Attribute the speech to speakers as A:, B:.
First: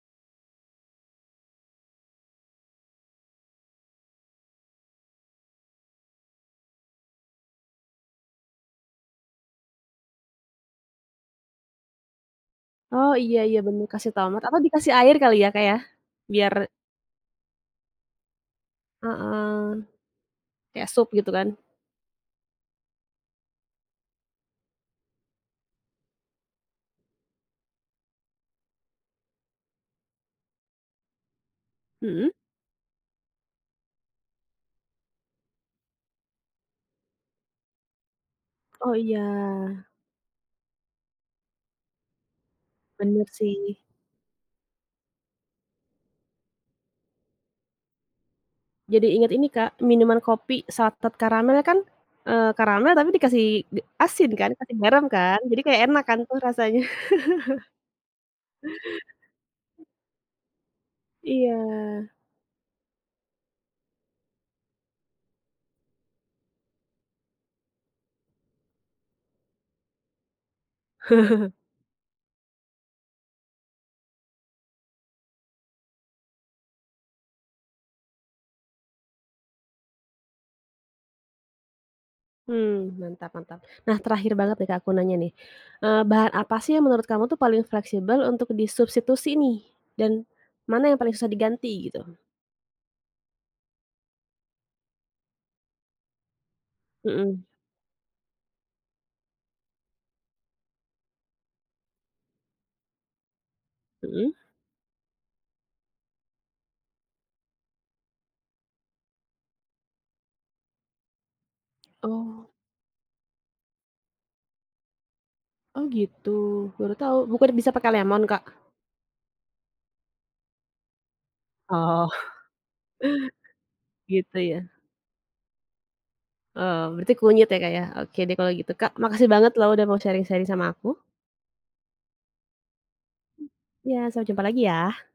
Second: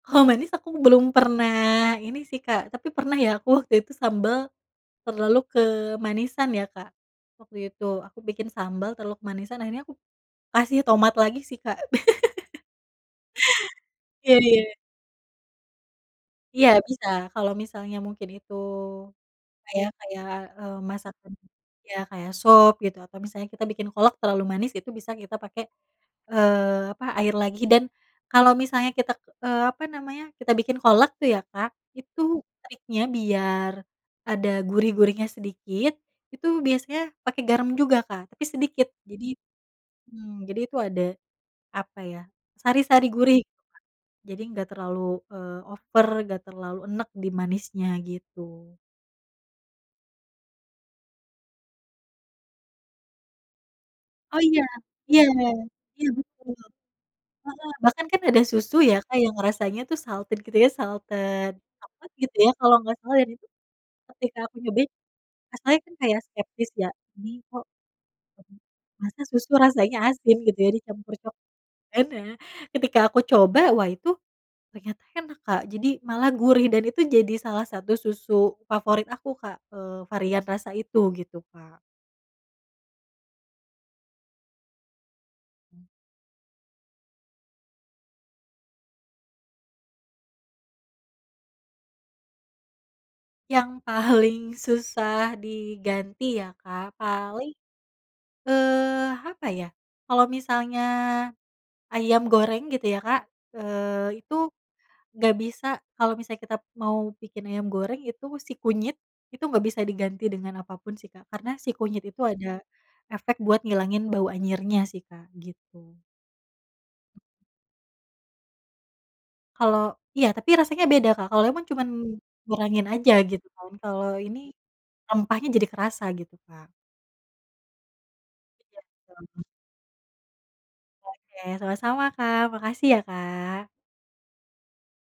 A: Kalo manis, aku belum pernah ini sih, Kak. Tapi pernah ya aku waktu itu sambal, terlalu kemanisan ya Kak, waktu itu. Aku bikin sambal, terlalu kemanisan. Akhirnya aku kasih tomat lagi sih, Kak.
B: Oh, iya iya benar, kasih
A: Iya
B: tomat. Atau
A: iya.
B: dikasih air kali ya Kak ya, biar
A: Iya bisa. Kalo misalnya mungkin itu,
B: Heeh.
A: misalnya kayak, eee,
B: Kayak sup, gitu
A: masakan
B: kan?
A: ya kayak sop gitu. Atau misalnya kita bikin kolak terlalu manis, itu bisa kita pake, eee, apa, air lagi. Dan, kalau misalnya kita ke apa namanya, kita bikin kolak tuh ya Kak, itu
B: Heeh.
A: triknya biar ada gurih-gurihnya sedikit, itu biasanya pakai garam juga Kak, tapi sedikit.
B: Oh
A: Jadi
B: iya.
A: mmm, jadi itu ada, apa ya, sari-sari
B: Benar
A: gurih, gitu, Kak.
B: sih.
A: Jadi nggak terlalu, eee, over, nggak terlalu enek di manisnya, gitu.
B: Jadi inget ini Kak, minuman kopi salted karamel kan, eee, karamel tapi dikasih, ge asin
A: Oh
B: kan,
A: iya.
B: pake garam
A: Iya
B: kan, jadi kayak enak
A: iya
B: kan tuh
A: betul.
B: rasanya.
A: Heeh. Bahkan kan, ada susu ya Kak yang rasanya tuh, salted gitu ya, salted, apa
B: Iya.
A: gitu ya, kalau nggak salah dan itu, ketika aku nyobain, rasanya kan kayak skeptis ya, ini kok masa susu rasanya asin, gitu ya, dicampur cokelat kan. Nah, ketika aku coba, wah itu, ternyata enak, Kak. Jadi malah gurih dan itu jadi salah satu susu favorit aku Kak, eee, varian rasa itu, gitu, Kak.
B: Mmm. Mantap mantap. Nah, terakhir banget nih Kak aku nanya nih. Eee, bahan apa sih yang menurut kamu tuh paling fleksibel, untuk disubstitusi nih, dan mana yang paling susah diganti, gitu?
A: Yang paling susah diganti ya Kak,
B: Heeh.
A: paling, eee, apa ya, kalau misalnya ayam goreng, gitu ya Kak, eee,
B: Heeh.
A: itu nggak bisa kalau misalnya kita mau bikin ayam goreng, itu si kunyit, itu nggak bisa diganti dengan apapun sih, Kak. Karena si kunyit itu
B: Oh!
A: ada, efek buat ngilangin bau anyirnya sih Kak,
B: Oh
A: gitu.
B: gitu, baru tahu. Bukannya bisa pakai lemon Kak?
A: Kalo iya, tapi rasanya beda Kak, kalo emang cuman
B: Oh.
A: ngurangin aja gitu kan. Kalo
B: Gitu
A: ini,
B: ya?
A: rempahnya jadi kerasa, gitu Kak.
B: Oh, berarti kunyit ya Kak ya. Oke deh, kalau gitu Kak, makasih
A: Betul.
B: banget loh udah mau sharing-sharing sama aku.
A: Oke. Sama-sama, Kak. Makasih ya, Kak.
B: Iya, sampai jumpa lagi ya.